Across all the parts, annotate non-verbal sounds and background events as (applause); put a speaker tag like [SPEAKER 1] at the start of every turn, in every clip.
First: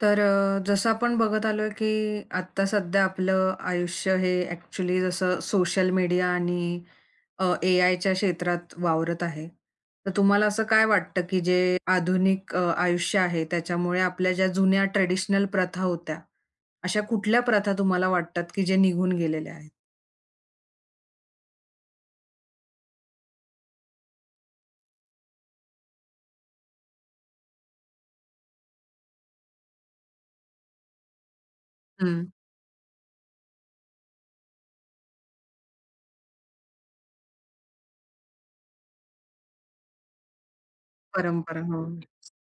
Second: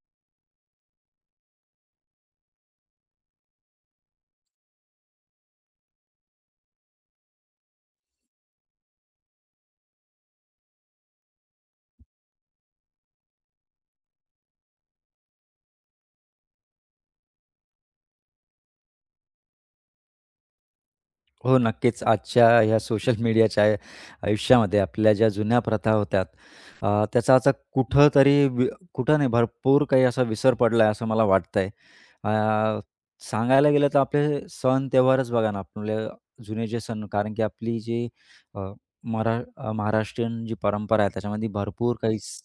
[SPEAKER 1] तर जसं आपण बघत आलोय, की आत्ता सध्या आपलं आयुष्य हे ॲक्चुअली जसं सोशल मीडिया आणि एआयच्या क्षेत्रात वावरत आहे. तर तुम्हाला असं काय वाटतं, की जे आधुनिक आयुष्य आहे त्याच्यामुळे आपल्या ज्या जुन्या ट्रेडिशनल प्रथा होत्या, अशा कुठल्या प्रथा तुम्हाला वाटतात, की जे निघून गेलेल्या आहेत?
[SPEAKER 2] हो, नक्कीच. आजच्या ह्या सोशल मीडियाच्या आयुष्यामध्ये आपल्या ज्या जुन्या प्रथा होत्या, त्याचा आता कुठेतरी वि कुठं नाही, भरपूर काही असा विसर पडला आहे, असं मला वाटतंय.
[SPEAKER 1] हं.
[SPEAKER 2] अ, सांगायला गेलं तर आपले सण त्योहारच बघा ना, आपले जुने जे सण कारण की आपली जी अ, महाराष्ट्रीयन जी परंपरा आहे, त्याच्यामध्ये
[SPEAKER 1] परंपरा. हो.
[SPEAKER 2] भरपूर काही स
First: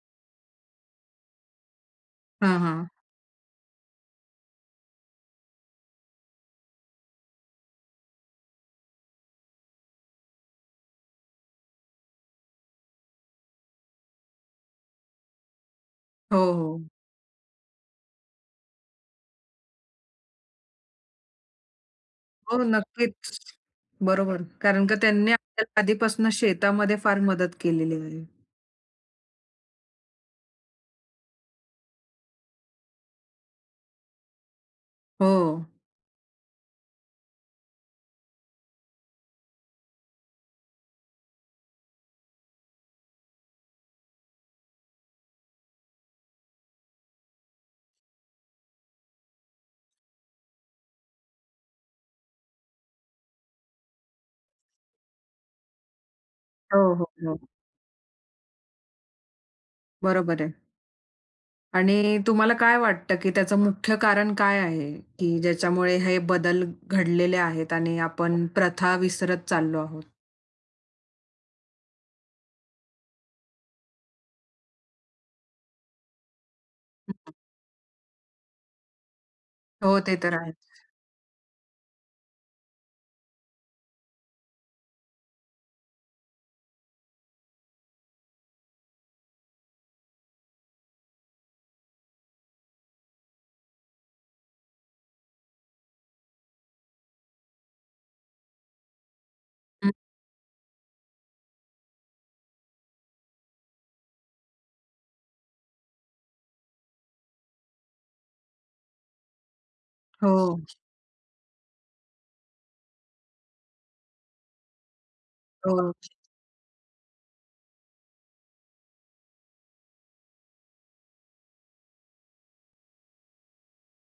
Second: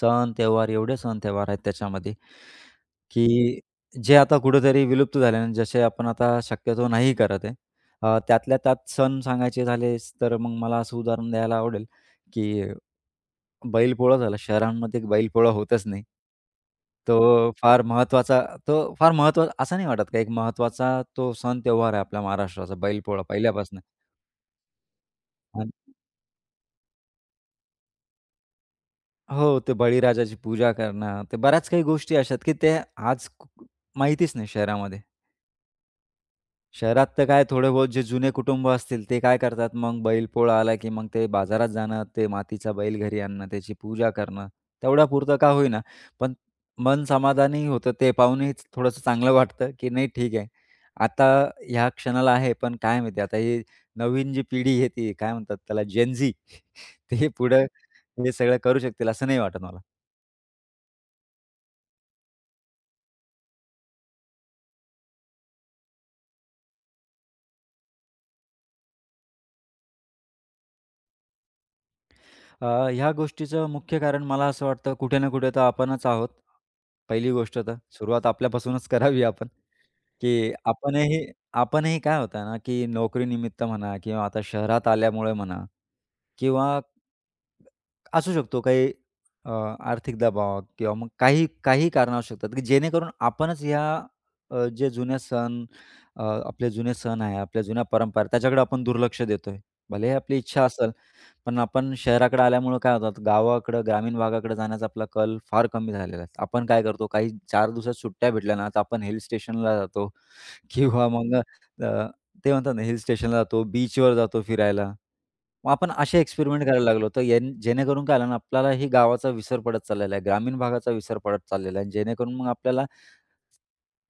[SPEAKER 2] सण त्योहार, एवढे सण त्योहार आहेत त्याच्यामध्ये,
[SPEAKER 1] हां, हां.
[SPEAKER 2] की जे आता कुठेतरी विलुप्त झाले आणि जसे आपण आता शक्यतो नाही करत आहे. त्यातल्या त्यात सण सांगायचे झालेच तर मग मला असं उदाहरण द्यायला आवडेल, की बैलपोळा झाला. शहरांमध्ये बैलपोळा होतच नाही.
[SPEAKER 1] हो, हो.
[SPEAKER 2] तो फार महत्त्वाचा तो फार महत्त्वाचा असं नाही वाटत का एक महत्त्वाचा तो सण त्योहार आहे आपल्या
[SPEAKER 1] हो,
[SPEAKER 2] महाराष्ट्राचा बैलपोळा
[SPEAKER 1] नक्कीच.
[SPEAKER 2] पहिल्यापासून.
[SPEAKER 1] बरोबर. कारण का त्यांनी
[SPEAKER 2] आणि
[SPEAKER 1] आपल्याला आधीपासून शेतामध्ये फार मदत केलेली आहे.
[SPEAKER 2] हो, ते बळीराजाची पूजा करणं, ते बऱ्याच काही गोष्टी अशा आहेत, की ते माहितीच नाही शहरामध्ये.
[SPEAKER 1] हो.
[SPEAKER 2] शहरात तर काय थोडे बहुत जे जुने कुटुंब असतील ते काय करतात मग बैलपोळा आला की मग ते बाजारात जाणं, ते मातीचा बैल घरी आणणं, त्याची पूजा करणं, तेवढ्यापुरतं का होईना, पण मन समाधानी होतं. ते पाहूनही थोडंसं चांगलं वाटतं की नाही ठीक आहे. आता ह्या क्षणाला आहे, पण काय माहिती आता ही नवीन जी पिढी आहे ती काय म्हणतात त्याला जेन (laughs)
[SPEAKER 1] हो, हो,
[SPEAKER 2] ते
[SPEAKER 1] हो.
[SPEAKER 2] पुढं हे सगळं करू शकतील असं नाही वाटत मला.
[SPEAKER 1] बरोबर आहे. आणि तुम्हाला काय वाटतं, की त्याचं मुख्य कारण काय आहे, की ज्याच्यामुळे हे बदल घडलेले आहेत आणि आपण प्रथा विसरत चाललो आहोत?
[SPEAKER 2] ह्या गोष्टीचं मुख्य कारण मला असं वाटतं कुठे ना कुठे तर आपणच आहोत. पहिली
[SPEAKER 1] हं.
[SPEAKER 2] गोष्ट तर सुरुवात आपल्यापासूनच करावी आपण,
[SPEAKER 1] हो, ते तर
[SPEAKER 2] की
[SPEAKER 1] आहेच.
[SPEAKER 2] आपणही आपणही काय होतं ना, की नोकरीनिमित्त म्हणा किंवा आता शहरात आल्यामुळे म्हणा किंवा असू शकतो काही अ, आर्थिक दबाव किंवा मग काही काही कारणं असू शकतात, की जेणेकरून आपणच ह्या अ, जे जुन्या सण अ, आपले जुने सण आहे, आपल्या जुन्या परंपरा त्याच्याकडे आपण दुर्लक्ष देतोय.
[SPEAKER 1] हं.
[SPEAKER 2] भलेही आपली इच्छा असेल पण आपण शहराकडे आल्यामुळं काय होतं, गावाकडं, ग्रामीण भागाकडे जाण्याचा आपला कल फार कमी झालेला आहे. आपण काय करतो, काही चार दिवसात सुट्ट्या भेटल्या ना, तर आपण हिल स्टेशनला जातो
[SPEAKER 1] हो,
[SPEAKER 2] (laughs) किंवा मग अ, ते म्हणतात ना, हिल स्टेशनला जातो, बीचवर जातो फिरायला. मग
[SPEAKER 1] हो,
[SPEAKER 2] आपण असे एक्सपेरिमेंट करायला लागलो. तर यान जेणेकरून काय झालं ना, आपल्याला ही गावाचा विसर पडत चाललेला आहे, ग्रामीण भागाचा विसर पडत चाललेला आहे. जेणेकरून मग आपल्याला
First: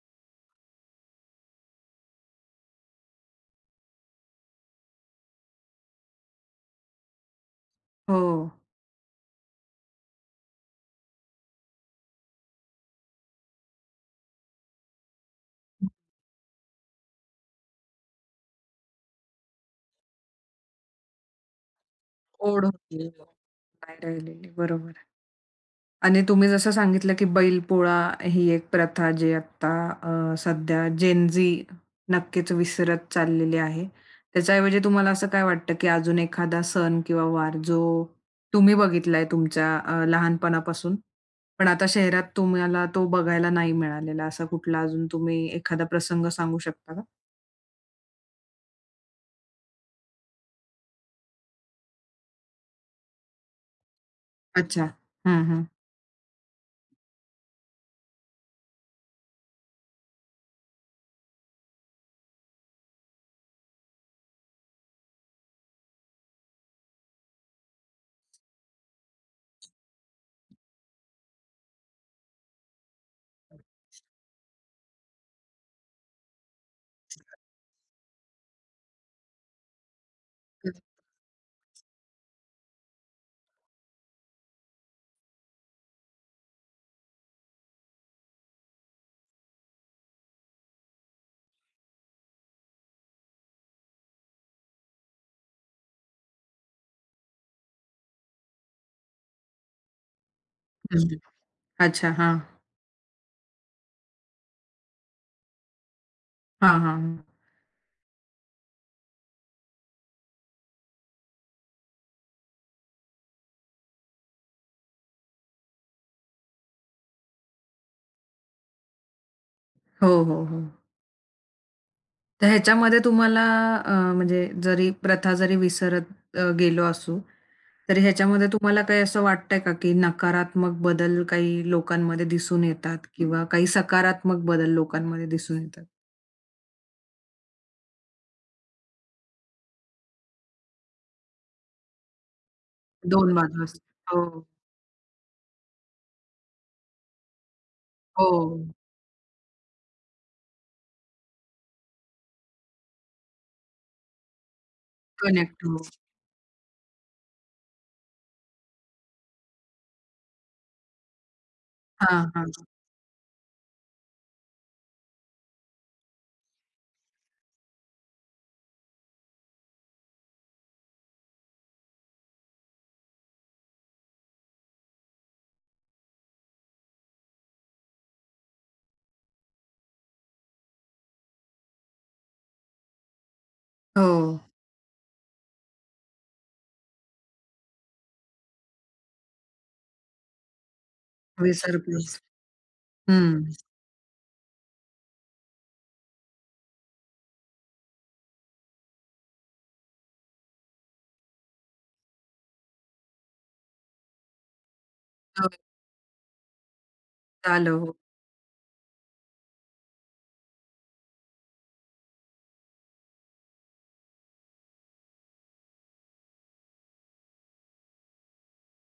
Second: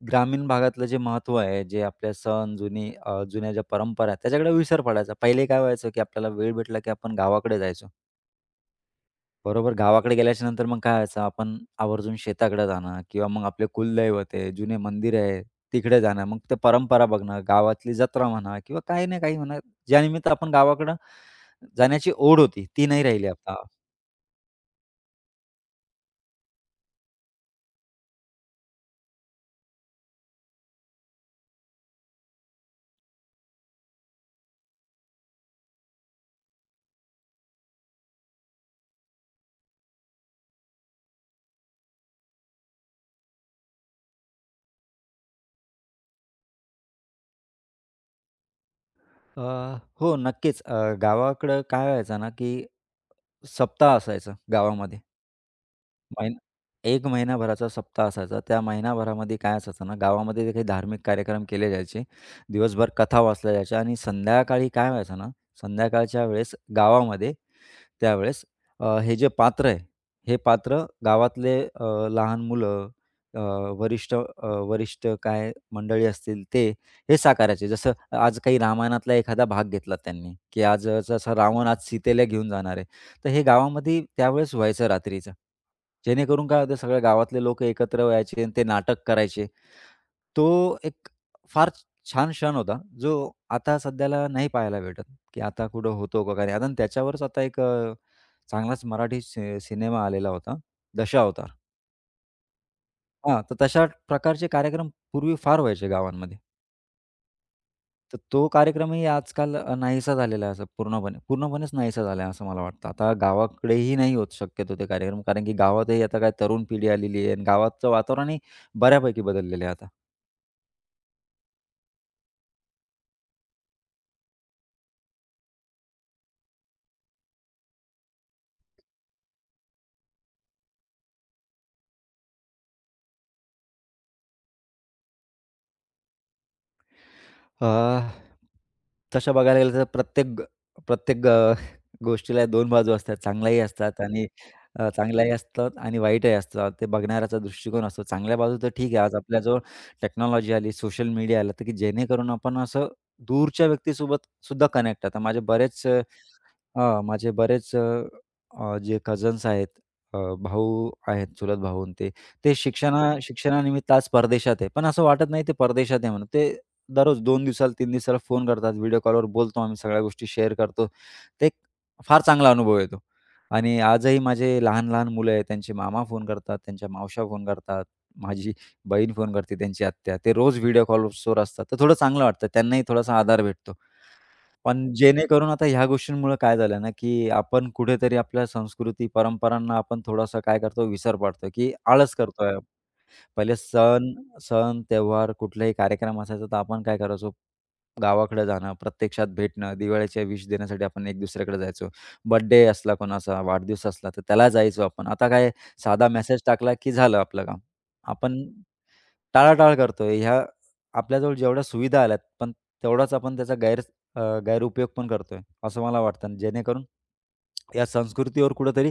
[SPEAKER 2] ग्रामीण भागातलं जे महत्त्व आहे, जे आपले सण, जुन्या ज्या परंपरा आहेत, त्याच्याकडे विसर पडायचा. पहिले काय व्हायचं, की आपल्याला वेळ भेटला की आपण गावाकडे जायचो.
[SPEAKER 1] हो.
[SPEAKER 2] बरोबर. गावाकडे गेल्याच्या नंतर मग काय व्हायचं, आपण आवर्जून शेताकडे जाणं किंवा मग आपले कुलदैवत आहे, जुने मंदिर आहे, तिकडे जाणं. मग ते परंपरा बघणं, गावातली जत्रा म्हणा किंवा काही ना काही म्हणा, ज्यानिमित्त आपण गावाकडं जाण्याची ओढ
[SPEAKER 1] ओढ
[SPEAKER 2] होती, ती नाही
[SPEAKER 1] होती.
[SPEAKER 2] राहिली
[SPEAKER 1] नाही
[SPEAKER 2] आता.
[SPEAKER 1] राहिलेली. बरोबर. आणि तुम्ही जसं सांगितलं, की बैलपोळा ही एक प्रथा जी आत्ता सध्या जेन झी नक्कीच विसरत चाललेली आहे. त्याच्याऐवजी तुम्हाला असं काय वाटतं, की अजून एखादा सण किंवा वार जो तुम्ही बघितलाय तुमच्या लहानपणापासून, पण आता शहरात तुम्हाला तो बघायला नाही मिळालेला, असा कुठला अजून तुम्ही एखादा प्रसंग सांगू शकता का?
[SPEAKER 2] अ, हो, नक्कीच. गावाकडं काय व्हायचं ना, की सप्ताह असायचा
[SPEAKER 1] अच्छा.
[SPEAKER 2] गावामध्ये.
[SPEAKER 1] हं, हं.
[SPEAKER 2] महिना 1 महिनाभराचा सप्ताह असायचा. त्या महिनाभरामध्ये काय असायचं ना, गावामध्ये जे काही धार्मिक कार्यक्रम केले जायचे, दिवसभर कथा वाचल्या जायच्या आणि संध्याकाळी काय व्हायचं ना, संध्याकाळच्या वेळेस गावामध्ये त्यावेळेस हे जे पात्र आहे, हे पात्र गावातले लहान मुलं, अ, वरिष्ठ काय मंडळी असतील ते, हे साकारायचे. जसं आज काही रामायणातला एखादा भाग घेतला त्यांनी, की आज जसा रावण आज सीतेला घेऊन जाणार आहे. तर हे गावामध्ये त्यावेळेस व्हायचं रात्रीचं. जेणेकरून काय होतं सगळ्या गावातले लोकं एकत्र व्हायचे आणि ते नाटक करायचे. तो एक फार छान क्षण होता, जो आता सध्याला नाही पाहायला भेटत, की आता कुठं होतो का काय? आता त्याच्यावरच आता एक चांगलाच मराठी सि सिनेमा आलेला होता,
[SPEAKER 1] हं.
[SPEAKER 2] दशावतार.
[SPEAKER 1] अच्छा.
[SPEAKER 2] हां, तर तशा प्रकारचे कार्यक्रम पूर्वी फार व्हायचे गावांमध्ये.
[SPEAKER 1] हां, हां, हां.
[SPEAKER 2] तर तो कार्यक्रमही आजकाल नाहीसा झालेला आहे असं पूर्णपणे. पूर्णपणेच नाहीसा झाला आहे असं मला वाटतं. आता गावाकडेही नाही होत शक्यतो ते कार्यक्रम कारण की गावातही आता काय तरुण पिढी आलेली आहे आणि गावाचं वातावरणही बऱ्यापैकी बदललेलं आहे आता.
[SPEAKER 1] हो, हो, हो. तर ह्याच्यामध्ये तुम्हाला म्हणजे जरी प्रथा विसरत गेलो असू, तरी ह्याच्यामध्ये तुम्हाला काही असं वाटतंय का, की नकारात्मक बदल काही लोकांमध्ये दिसून येतात किंवा काही सकारात्मक बदल लोकांमध्ये दिसून येतात?
[SPEAKER 2] अ, तसं बघायला गेलं तर प्रत्येक गोष्टीला 2 बाजू असतात.
[SPEAKER 1] 2 बाजू असतात. हो,
[SPEAKER 2] चांगल्याही असतात आणि वाईटही असतात. ते बघणाऱ्याचा दृष्टिकोन असतो.
[SPEAKER 1] हो.
[SPEAKER 2] चांगल्या बाजू तर ठीक आहे, आज आपल्याजवळ टेक्नॉलॉजी आली, सोशल मीडिया आलं, तर की जेणेकरून आपण असं दूरच्या व्यक्तीसोबत सुद्धा कनेक्ट. आता माझे
[SPEAKER 1] कनेक्ट हो.
[SPEAKER 2] बरेच हां, माझे बरेच अ, अ, जे कझन्स आहेत, अ, भाऊ आहेत, चुलत भाऊ अन् ते.
[SPEAKER 1] हां, हां.
[SPEAKER 2] ते शिक्षणा हां. शिक्षणानिमित्त आज परदेशात आहे. पण असं वाटत नाही ते परदेशात आहे म्हणून. ते दररोज 2 दिवसाला, 3 दिवसाला फोन करतात. व्हिडिओ कॉलवर बोलतो आम्ही, सगळ्या गोष्टी शेअर करतो. ते एक फार चांगला अनुभव येतो. आणि आजही माझे लहान-लहान मुलं आहेत, त्यांचे मामा फोन करतात, त्यांच्या मावश्या फोन करतात, माझी बहीण फोन करते, त्यांची आत्या. ते रोज व्हिडिओ कॉल्सवर असतात. तर थोडं चांगलं वाटतं. त्यांनाही थोडासा आधार भेटतो.
[SPEAKER 1] हो.
[SPEAKER 2] पण जेणेकरून आता ह्या गोष्टींमुळं काय झालं ना, की आपण कुठेतरी आपल्या संस्कृती, परंपरांना आपण थोडासा काय करतो, विसर पाडतो, की
[SPEAKER 1] विसर
[SPEAKER 2] आळस
[SPEAKER 1] प्लीज.
[SPEAKER 2] करतोय.
[SPEAKER 1] हं.
[SPEAKER 2] पहिले सण सण, त्योहार, कुठलाही कार्यक्रम असायचा, तर आपण काय करायचो, गावाकडे जाणं, प्रत्यक्षात भेटणं, दिवाळीच्या विश देण्यासाठी आपण एक दुसऱ्याकडे जायचो. बर्थडे असला कोणाचा, वाढदिवस असला, तर त्याला जायचो आपण. आता
[SPEAKER 1] हो.
[SPEAKER 2] काय साधा मेसेज टाकला, की झालं आपलं काम.
[SPEAKER 1] आलं हो.
[SPEAKER 2] आपण टाळाटाळ करतोय. ह्या आपल्याजवळ जेवढ्या सुविधा आल्यात, पण तेवढाच आपण त्याचा गैरउपयोग पण करतोय, असं मला वाटतं. जेणेकरून या संस्कृतीवर कुठेतरी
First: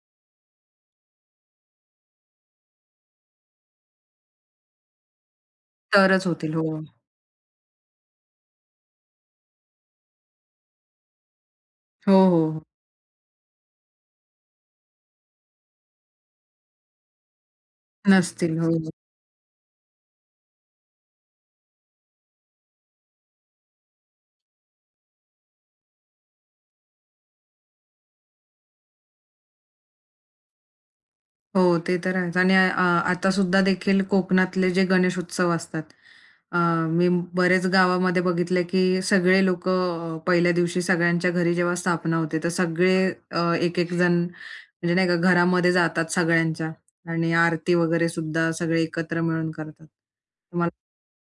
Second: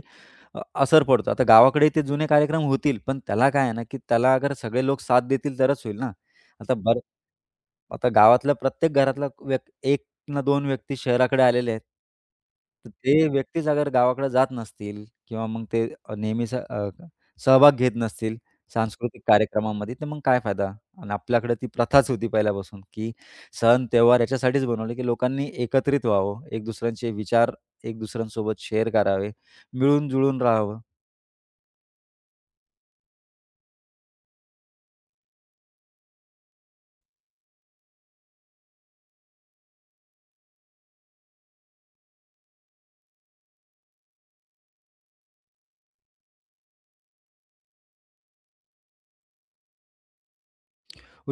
[SPEAKER 2] असर पडतो. आता गावाकडे ते जुने कार्यक्रम होतील, पण त्याला काय आहे ना, की त्याला अगर सगळे लोक साथ देतील तरच होईल ना.
[SPEAKER 1] तरच होतील.
[SPEAKER 2] आता
[SPEAKER 1] हो.
[SPEAKER 2] बरं आता गावातल्या प्रत्येक घरातला 1 ना 2 व्यक्ती शहराकडे आलेले आहेत.
[SPEAKER 1] हो, हो, हो.
[SPEAKER 2] तर ते व्यक्तीच अगर गावाकडे जात नसतील किंवा मग ते नेहमीच सहभाग घेत नसतील,
[SPEAKER 1] नसतील. हो. हो.
[SPEAKER 2] सांस्कृतिक कार्यक्रमामध्ये, तर मग काय फायदा? आणि आपल्याकडे ती प्रथाच होती पहिल्यापासून, की सण त्योहार याच्यासाठीच बनवले, की लोकांनी एकत्रित व्हावं, एक दुसऱ्यांचे विचार एक दुसऱ्यांसोबत शेअर करावे, मिळून-जुळून राहावं.
[SPEAKER 1] हो, ते तर आहेच आणि आता सुद्धा देखील कोकणातले जे गणेशोत्सव असतात, अ, मी बरेच गावामध्ये बघितलं की सगळे लोकं पहिल्या दिवशी सगळ्यांच्या घरी जेव्हा स्थापना होते, तर सगळे एक-एक जण म्हणजे नाही का घरामध्ये जातात सगळ्यांच्या आणि आरती वगैरे सुद्धा सगळे एकत्र मिळून करतात. तर मला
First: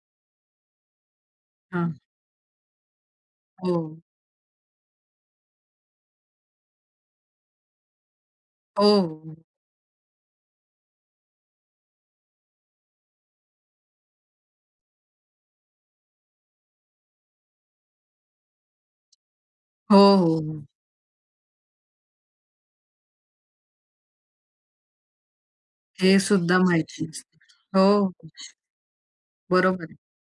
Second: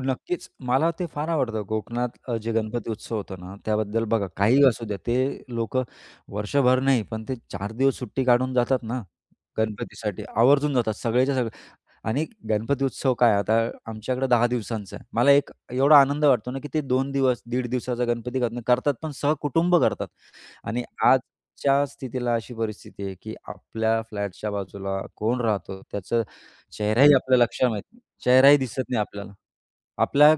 [SPEAKER 2] नक्कीच मला ते फार आवडतं
[SPEAKER 1] हां.
[SPEAKER 2] कोकणात जे गणपती उत्सव होतो ना,
[SPEAKER 1] हो,
[SPEAKER 2] त्याबद्दल बघा काहीही असू द्या, ते लोकं वर्षभर नाही, पण ते 4 दिवस सुट्टी काढून जातात
[SPEAKER 1] हो,
[SPEAKER 2] ना,
[SPEAKER 1] हो.
[SPEAKER 2] गणपतीसाठी आवर्जून जातात सगळेच्या सगळे. आणि गणपती उत्सव काय आता आमच्याकडे 10 दिवसांचा आहे. मला एक एवढा आनंद वाटतो ना, की ते 2 दिवस, दीड दिवसाचा गणपती करत नाही. करतात पण सहकुटुंब
[SPEAKER 1] हो,
[SPEAKER 2] करतात.
[SPEAKER 1] हो, हो.
[SPEAKER 2] आणि आजच्या स्थितीला अशी परिस्थिती आहे, की आपल्या फ्लॅटच्या बाजूला कोण राहतो,
[SPEAKER 1] हे
[SPEAKER 2] त्याचं
[SPEAKER 1] सुद्धा माहिती
[SPEAKER 2] चेहराही आपल्या लक्षात
[SPEAKER 1] नसतं.
[SPEAKER 2] माहीत
[SPEAKER 1] हो,
[SPEAKER 2] नाही. चेहराही दिसत नाही आपल्याला.
[SPEAKER 1] बरोबर आहे.
[SPEAKER 2] आपल्या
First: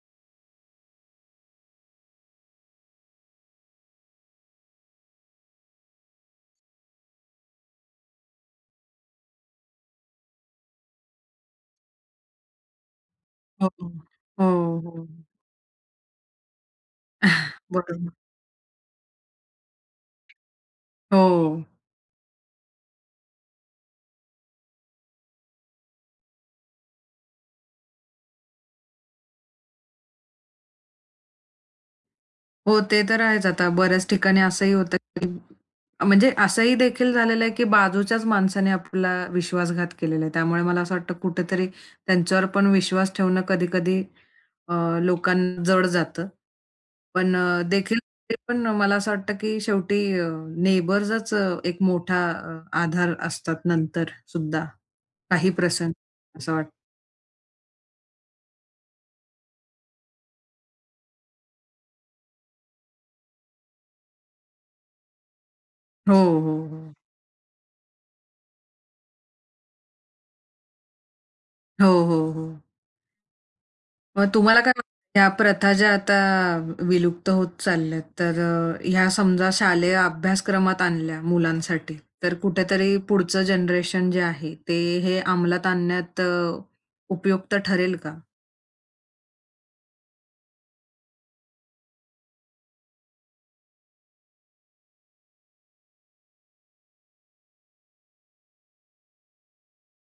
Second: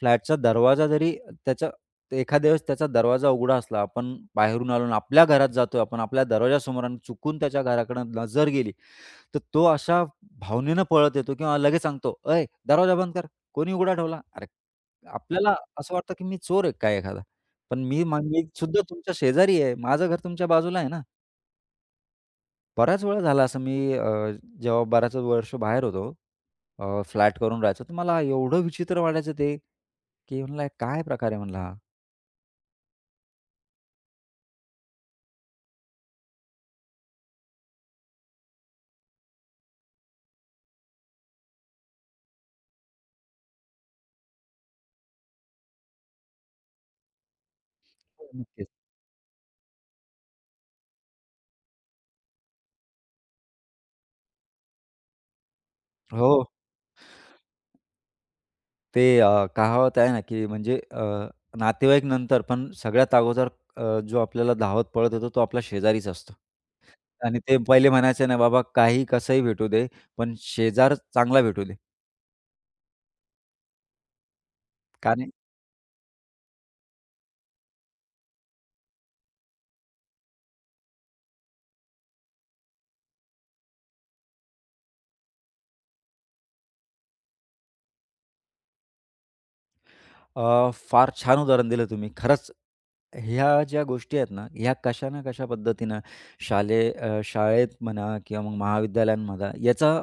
[SPEAKER 2] फ्लॅटचा दरवाजा जरी त्याचा एखाद्या वेळेस त्याचा दरवाजा उघडा असला, आपण बाहेरून आलो आणि आपल्या घरात जातोय, आपण आपल्या दरवाजासमोर आणि चुकून त्याच्या घराकडे नजर गेली, तर तो अशा भावनेनं पळत येतो किंवा लगेच सांगतो, "अय, दरवाजा बंद कर.
[SPEAKER 1] हो,
[SPEAKER 2] कोणी
[SPEAKER 1] हो,
[SPEAKER 2] उघडा ठेवला?" अरे,
[SPEAKER 1] हो, हो.
[SPEAKER 2] आपल्याला असं वाटतं की मी चोर आहे काय एखादा.
[SPEAKER 1] (laughs)
[SPEAKER 2] पण
[SPEAKER 1] बरोबर.
[SPEAKER 2] मी सुद्धा तुमच्या शेजारी आहे. माझं घर तुमच्या बाजूला आहे ना.
[SPEAKER 1] हो.
[SPEAKER 2] बऱ्याच वेळा झाला असं जेव्हा बऱ्याच वर्ष बाहेर होतो, फ्लॅट करून राहायचो, तर मला एवढं विचित्र वाटायचं ते, की म्हणलं काय प्रकार आहे म्हणलं
[SPEAKER 1] हो, ते तर आहेच. आता बऱ्याच ठिकाणी असंही होतं, की म्हणजे असंही देखील झालेलं आहे, की बाजूच्याच माणसाने आपला विश्वासघात केलेला आहे. त्यामुळे मला असं वाटतं कुठेतरी त्यांच्यावर पण विश्वास ठेवणं कधी-कधी अ, लोकांना जड जातं. पण देखील
[SPEAKER 2] हो,
[SPEAKER 1] ते पण
[SPEAKER 2] नक्कीच.
[SPEAKER 1] मला असं वाटतं, की शेवटी नेबर्सच एक मोठा आधार असतात नंतर सुद्धा काही प्रसंग
[SPEAKER 2] हो.
[SPEAKER 1] असं वाटतं.
[SPEAKER 2] कहावत आहे ना, की म्हणजे नातेवाईक नंतर पण सगळ्यात अगोदर जो आपल्याला धावत पळत येतो तो आपला शेजारीच
[SPEAKER 1] हो,
[SPEAKER 2] असतो.
[SPEAKER 1] हो, हो.
[SPEAKER 2] आणि ते पहिले म्हणायचे ना, "बाबा काही कसंही भेटू दे, पण शेजार चांगला भेटू दे."
[SPEAKER 1] हो, हो, हो. मग तुम्हाला काय वाटतं, ह्या
[SPEAKER 2] कारण
[SPEAKER 1] प्रथा ज्या आता विलुप्त होत चालल्यात, तर ह्या समजा शालेय अभ्यासक्रमात आणल्या मुलांसाठी, तर कुठेतरी पुढचं जनरेशन जे आहे, ते हे अंमलात आणण्यात उपयुक्त ठरेल का?
[SPEAKER 2] फार छान उदाहरण दिलं तुम्ही. खरंच ह्या ज्या गोष्टी आहेत ना, ह्या कशा ना कशा पद्धतीनं शाळेत म्हणा किंवा मग महाविद्यालयांमध्ये याचा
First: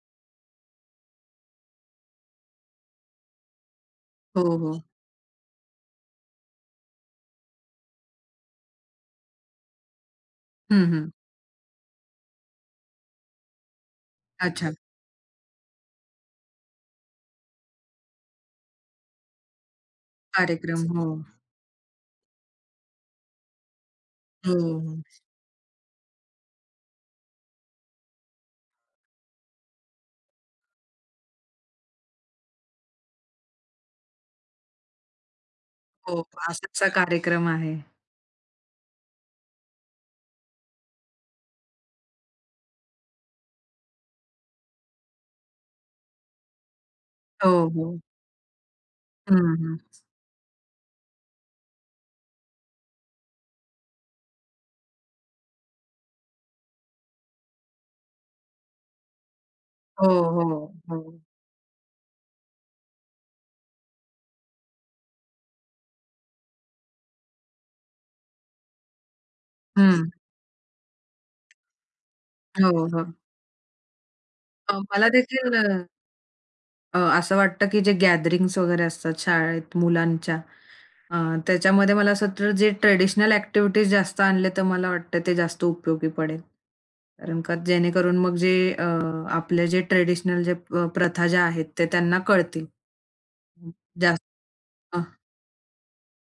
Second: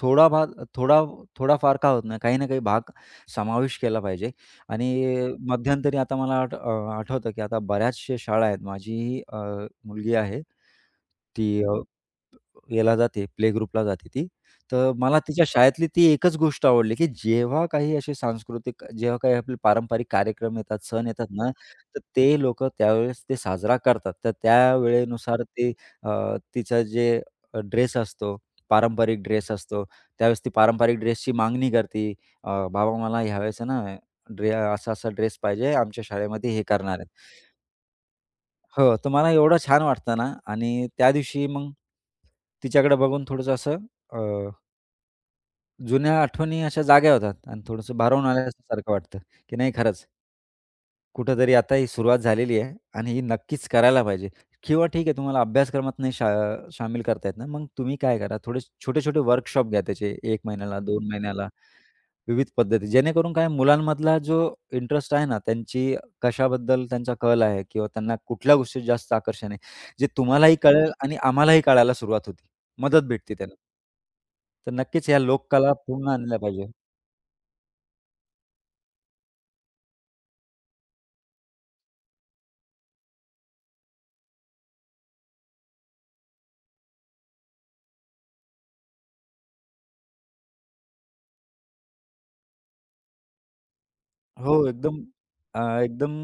[SPEAKER 2] थोडा भाग थोडा थोडाफार का होत नाही, काही ना काही भाग समावेश केला पाहिजे.
[SPEAKER 1] हो, हो.
[SPEAKER 2] आणि मध्यंतरी आता मला आठवतं की आता बऱ्याचशा शाळा आहेत. माझी मुलगी आहे
[SPEAKER 1] हं, हं.
[SPEAKER 2] ती याला जाते, प्ले ग्रुपला जाते ती.
[SPEAKER 1] अच्छा.
[SPEAKER 2] तर मला तिच्या शाळेतली ती एकच गोष्ट आवडली, की जेव्हा काही आपले पारंपरिक कार्यक्रम येतात,
[SPEAKER 1] कार्यक्रम.
[SPEAKER 2] सण
[SPEAKER 1] हो.
[SPEAKER 2] येतात ना, तर ते लोक त्यावेळेस ते साजरा करतात. तर
[SPEAKER 1] हो,
[SPEAKER 2] त्या
[SPEAKER 1] हो.
[SPEAKER 2] वेळेनुसार ते अ, तिचा जे ड्रेस असतो, पारंपरिक ड्रेस असतो, त्यावेळेस ती पारंपरिक ड्रेसची मागणी करते. "बाबा मला ह्यावेळेस आहे ना, असा-असा ड्रेस पाहिजे, आमच्या
[SPEAKER 1] हो.
[SPEAKER 2] शाळेमध्ये हे
[SPEAKER 1] असाच
[SPEAKER 2] करणार आहेत."
[SPEAKER 1] कार्यक्रम आहे.
[SPEAKER 2] हो, तर मला एवढं छान वाटतं ना आणि त्या दिवशी मग तिच्याकडे बघून थोडंसं असं अ, जुन्या आठवणी अशा जाग्या होतात
[SPEAKER 1] हो,
[SPEAKER 2] आणि थोडंसं
[SPEAKER 1] हो.
[SPEAKER 2] भारावून आल्यासारखं वाटतं, की
[SPEAKER 1] हं,
[SPEAKER 2] नाही
[SPEAKER 1] हं.
[SPEAKER 2] खरंच कुठेतरी आता ही सुरुवात झालेली आहे आणि ही नक्कीच करायला पाहिजे किंवा ठीक आहे तुम्हाला अभ्यासक्रमात नाही शा शामील करता येत ना, मग तुम्ही काय करा थोडे छोटे-छोटे वर्कशॉप घ्या
[SPEAKER 1] हो,
[SPEAKER 2] त्याचे 1
[SPEAKER 1] हो,
[SPEAKER 2] महिन्याला, 2
[SPEAKER 1] हो.
[SPEAKER 2] महिन्याला. विविध पद्धती जेणेकरून काय मुलांमधला जो इंटरेस्ट आहे ना, कशाबद्दल त्यांचा कल आहे किंवा त्यांना कुठल्या गोष्टीत जास्त आकर्षण आहे,
[SPEAKER 1] हं.
[SPEAKER 2] जे तुम्हालाही कळेल आणि आम्हालाही कळायला सुरुवात होती.
[SPEAKER 1] हो, हो.
[SPEAKER 2] मदत भेटते त्यांना. तर
[SPEAKER 1] अ,
[SPEAKER 2] नक्कीच
[SPEAKER 1] मला
[SPEAKER 2] ह्या
[SPEAKER 1] देखील अ
[SPEAKER 2] लोककला पूर्ण आणल्या पाहिजे.
[SPEAKER 1] अ, असं वाटतं की जे गॅदरिंग्स वगैरे असतात शाळेत मुलांच्या अ, त्याच्यामध्ये मला असं वाटतं जे ट्रेडिशनल ॲक्टिव्हिटीज जास्त आणले तर मला वाटतं ते जास्त उपयोगी पडेल. कारण का जेणेकरून मग जे अ, आपले जे ट्रेडिशनल जे प्रथा ज्या आहेत ते त्यांना कळतील. जास्त
[SPEAKER 2] हो,
[SPEAKER 1] अ,
[SPEAKER 2] एकदम एकदम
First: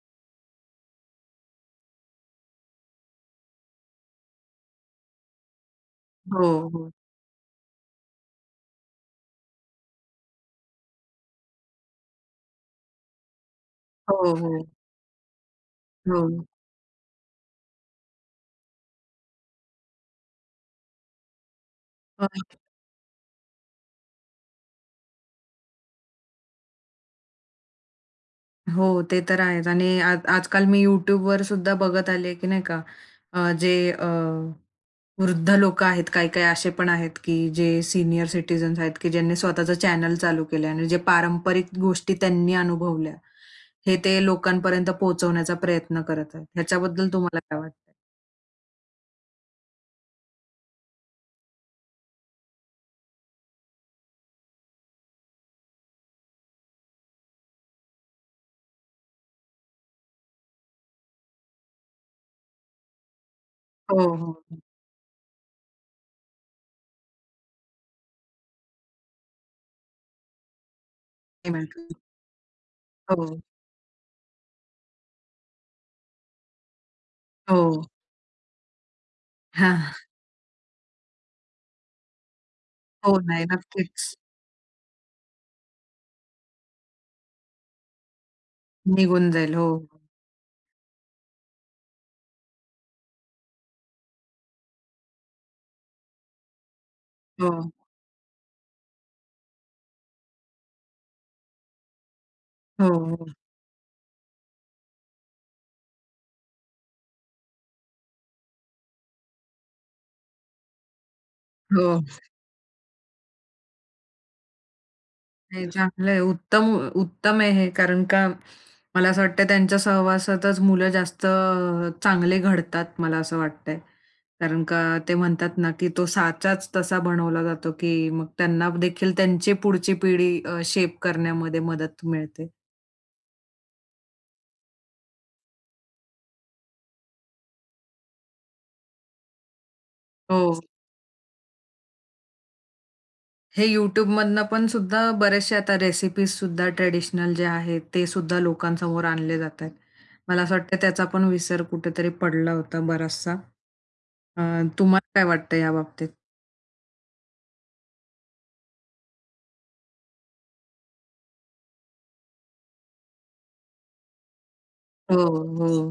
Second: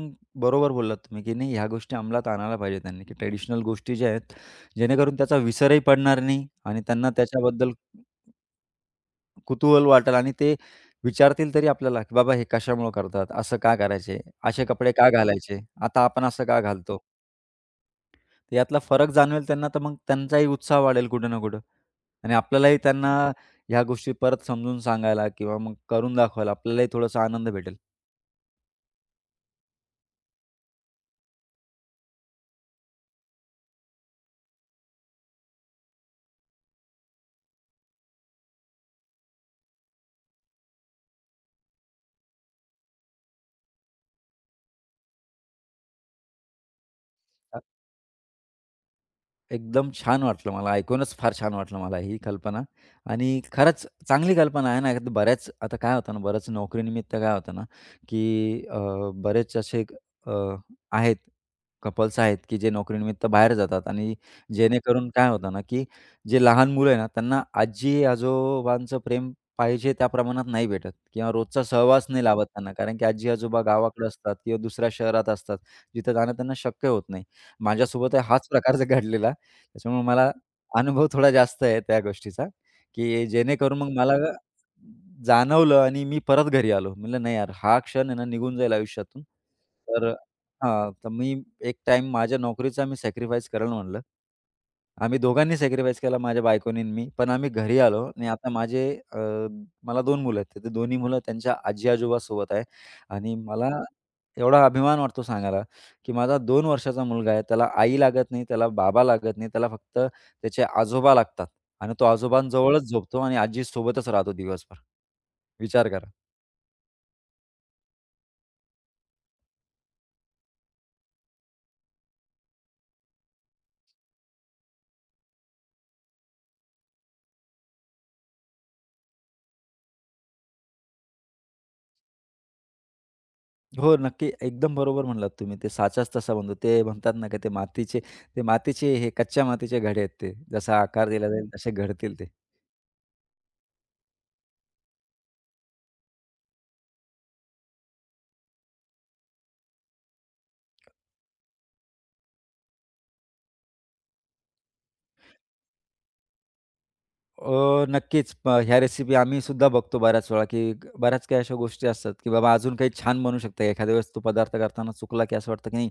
[SPEAKER 2] बरोबर बोललात तुम्ही, की नाही ह्या गोष्टी अंमलात आणायला पाहिजे त्यांनी, की ट्रेडिशनल गोष्टी ज्या आहेत, जेणेकरून त्याचा विसरही पडणार नाही
[SPEAKER 1] हो,
[SPEAKER 2] आणि
[SPEAKER 1] हो.
[SPEAKER 2] त्यांना त्याच्याबद्दल कुतूहल वाटेल आणि ते विचारतील तरी आपल्याला, की "बाबा हे कशामुळं करतात? असं का
[SPEAKER 1] हो,
[SPEAKER 2] करायचे?
[SPEAKER 1] हो.
[SPEAKER 2] असे कपडे का घालायचे? आता
[SPEAKER 1] हो.
[SPEAKER 2] आपण असं का घालतो?" तर यातला फरक जाणवेल त्यांना, तर मग त्यांचाही उत्साह वाढेल कुठे ना कुठं
[SPEAKER 1] अ,
[SPEAKER 2] आणि आपल्यालाही त्यांना ह्या गोष्टी परत समजून सांगायला किंवा मग करून दाखवायला आपल्यालाही थोडासा आनंद भेटेल.
[SPEAKER 1] हो, ते तर आहेच आणि आज आजकाल मी YouTubeवर सुद्धा बघत आले, की नाही का जे वृद्ध लोकं आहेत, काही-काही असे पण आहेत, की जे सीनियर सिटीजन्स आहेत, की ज्यांनी स्वतःचं चॅनल चालू केलंय आणि जे पारंपरिक गोष्टी त्यांनी अनुभवल्या, हे ते लोकांपर्यंत पोहोचवण्याचा प्रयत्न करत आहेत. ह्याच्याबद्दल तुम्हाला काय वाटतं?
[SPEAKER 2] एकदम छान वाटलं मला. ऐकूनच फार छान वाटलं मला ही कल्पना आणि खरंच चांगली कल्पना आहे ना. आता काय होतं ना, बऱ्याच नोकरीनिमित्त काय होतं ना, की बरेच असे अ, आहेत, कपल्स आहेत, की जे नोकरीनिमित्त बाहेर जातात
[SPEAKER 1] हो,
[SPEAKER 2] आणि
[SPEAKER 1] हो.
[SPEAKER 2] जेणेकरून काय होतं ना, की जे लहान मुलं आहे ना, त्यांना आजी-आजोबांचं प्रेम पाहिजे त्या प्रमाणात नाही भेटत किंवा
[SPEAKER 1] ते
[SPEAKER 2] रोजचा
[SPEAKER 1] म्हटलं.
[SPEAKER 2] सहवास नाही लाभत त्यांना. कारण की
[SPEAKER 1] हो,
[SPEAKER 2] आजी-आजोबा गावाकडे असतात किंवा दुसऱ्या शहरात असतात, जिथं जाणं त्यांना शक्य होत नाही.
[SPEAKER 1] हो.
[SPEAKER 2] माझ्यासोबत हाच प्रकार (laughs) जर घडलेला.
[SPEAKER 1] हां.
[SPEAKER 2] त्याच्यामुळे मला अनुभव थोडा जास्त आहे त्या गोष्टीचा,
[SPEAKER 1] हो,
[SPEAKER 2] की
[SPEAKER 1] नाही
[SPEAKER 2] जेणेकरून मग मला
[SPEAKER 1] नक्कीच.
[SPEAKER 2] जाणवलं आणि मी परत घरी आलो. म्हटलं नाही यार, हा क्षण आहे ना निघून जाईल आयुष्यातून.
[SPEAKER 1] निघून जाईल. हो,
[SPEAKER 2] तर मी एक टाईम माझ्या नोकरीचा मी सॅक्रिफाईस करेल म्हटलं. आम्ही दोघांनी सॅक्रिफाईस केला, माझ्या बायकोनी आणि मी. पण आम्ही
[SPEAKER 1] हो.
[SPEAKER 2] घरी आलो आणि आता मला 2 मुलं आहेत. तर ते दोन्ही मुलं त्यांच्या आजी-आजोबासोबत आहे
[SPEAKER 1] हो, हो.
[SPEAKER 2] आणि मला एवढा अभिमान वाटतो सांगायला. की माझा 2 वर्षाचा मुलगा आहे. त्याला आई लागत नाही, त्याला बाबा लागत नाही. त्याला फक्त त्याचे आजोबा लागतात
[SPEAKER 1] हो.
[SPEAKER 2] आणि तो आजोबांजवळच झोपतो आणि आजीसोबतच राहतो दिवसभर.
[SPEAKER 1] नाही,
[SPEAKER 2] विचार करा.
[SPEAKER 1] चांगलं आहे. उत्तम उत्तम आहे हे, कारण का मला असं वाटतं त्यांच्या सहवासातच मुलं जास्त चांगले घडतात मला असं वाटतंय. कारण का ते म्हणतात ना, की तो साचाच तसा बनवला जातो, की मग त्यांना देखील त्यांची पुढची पिढी शेप करण्यामध्ये मदत मिळते.
[SPEAKER 2] हो, नक्की. एकदम बरोबर म्हणलात तुम्ही. ते साचाच तसा बनतो. ते म्हणतात ना, की ते मातीचे हे कच्च्या मातीचे घडे आहेत ते.
[SPEAKER 1] हो.
[SPEAKER 2] जसा आकार दिला जाईल तसे घडतील ते.
[SPEAKER 1] हे YouTubeमधनं पण सुद्धा बरेचसे आता रेसिपीज सुद्धा ट्रेडिशनल जे आहेत, ते सुद्धा लोकांसमोर आणले जात आहेत. मला असं वाटतं त्याचा पण विसर कुठेतरी पडला होता बराचसा. अ, तुम्हाला काय वाटतं याबाबतीत?
[SPEAKER 2] नक्कीच. ह्या रेसिपी आम्ही सुद्धा बघतो बऱ्याच वेळा, की बऱ्याच काही अशा गोष्टी असतात, की बाबा अजून काही छान बनू शकतं. एखाद्या वेळेस तो पदार्थ करताना
[SPEAKER 1] हो,
[SPEAKER 2] चुकला, की असं वाटतं
[SPEAKER 1] हो.
[SPEAKER 2] की नाही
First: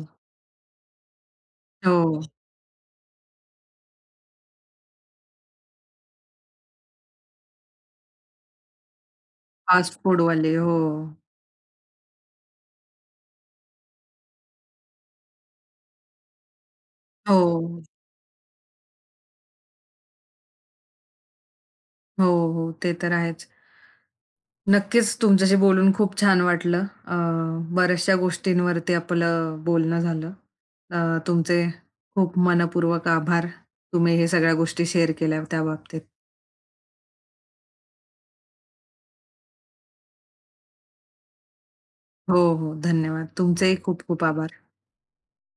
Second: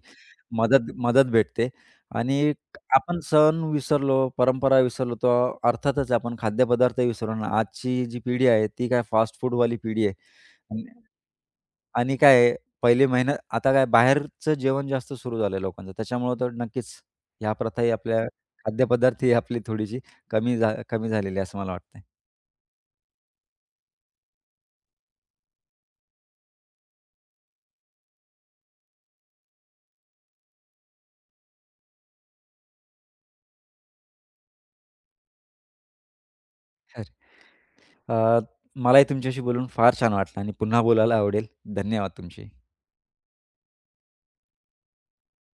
[SPEAKER 2] मदत मदत भेटते.
[SPEAKER 1] हो.
[SPEAKER 2] आणि आपण सण विसरलो, परंपरा विसरलो, तो अर्थातच आपण खाद्यपदार्थ विसरलो ना. आजची जी पिढी आहे, ती काय फास्ट फूडवाली
[SPEAKER 1] फास्ट
[SPEAKER 2] पिढी आहे.
[SPEAKER 1] फूडवाले. हो.
[SPEAKER 2] अन आणि काय आहे, पहिले महिना आता काय बाहेरचं जेवण जास्त सुरू झालं लोकांचं. त्याच्यामुळं तर नक्कीच ह्या
[SPEAKER 1] हो.
[SPEAKER 2] प्रथाही आपल्या खाद्यपदार्थ ही आपली थोडीशी कमी झालेली आहे, असं मला वाटतं.
[SPEAKER 1] हो, हो. ते तर आहेच. नक्कीच तुमच्याशी बोलून खूप छान वाटलं. बऱ्याचशा गोष्टींवरती आपलं बोलणं झालं. तुमचे खूप मनःपूर्वक आभार. तुम्ही हे सगळ्या गोष्टी शेअर केल्या त्या बाबतीत.
[SPEAKER 2] खरं. अ, मलाही तुमच्याशी बोलून फार छान वाटलं आणि पुन्हा बोलायला आवडेल. धन्यवाद
[SPEAKER 1] हो,
[SPEAKER 2] तुमचे.
[SPEAKER 1] हो. धन्यवाद. तुमचेही खूप खूप आभार.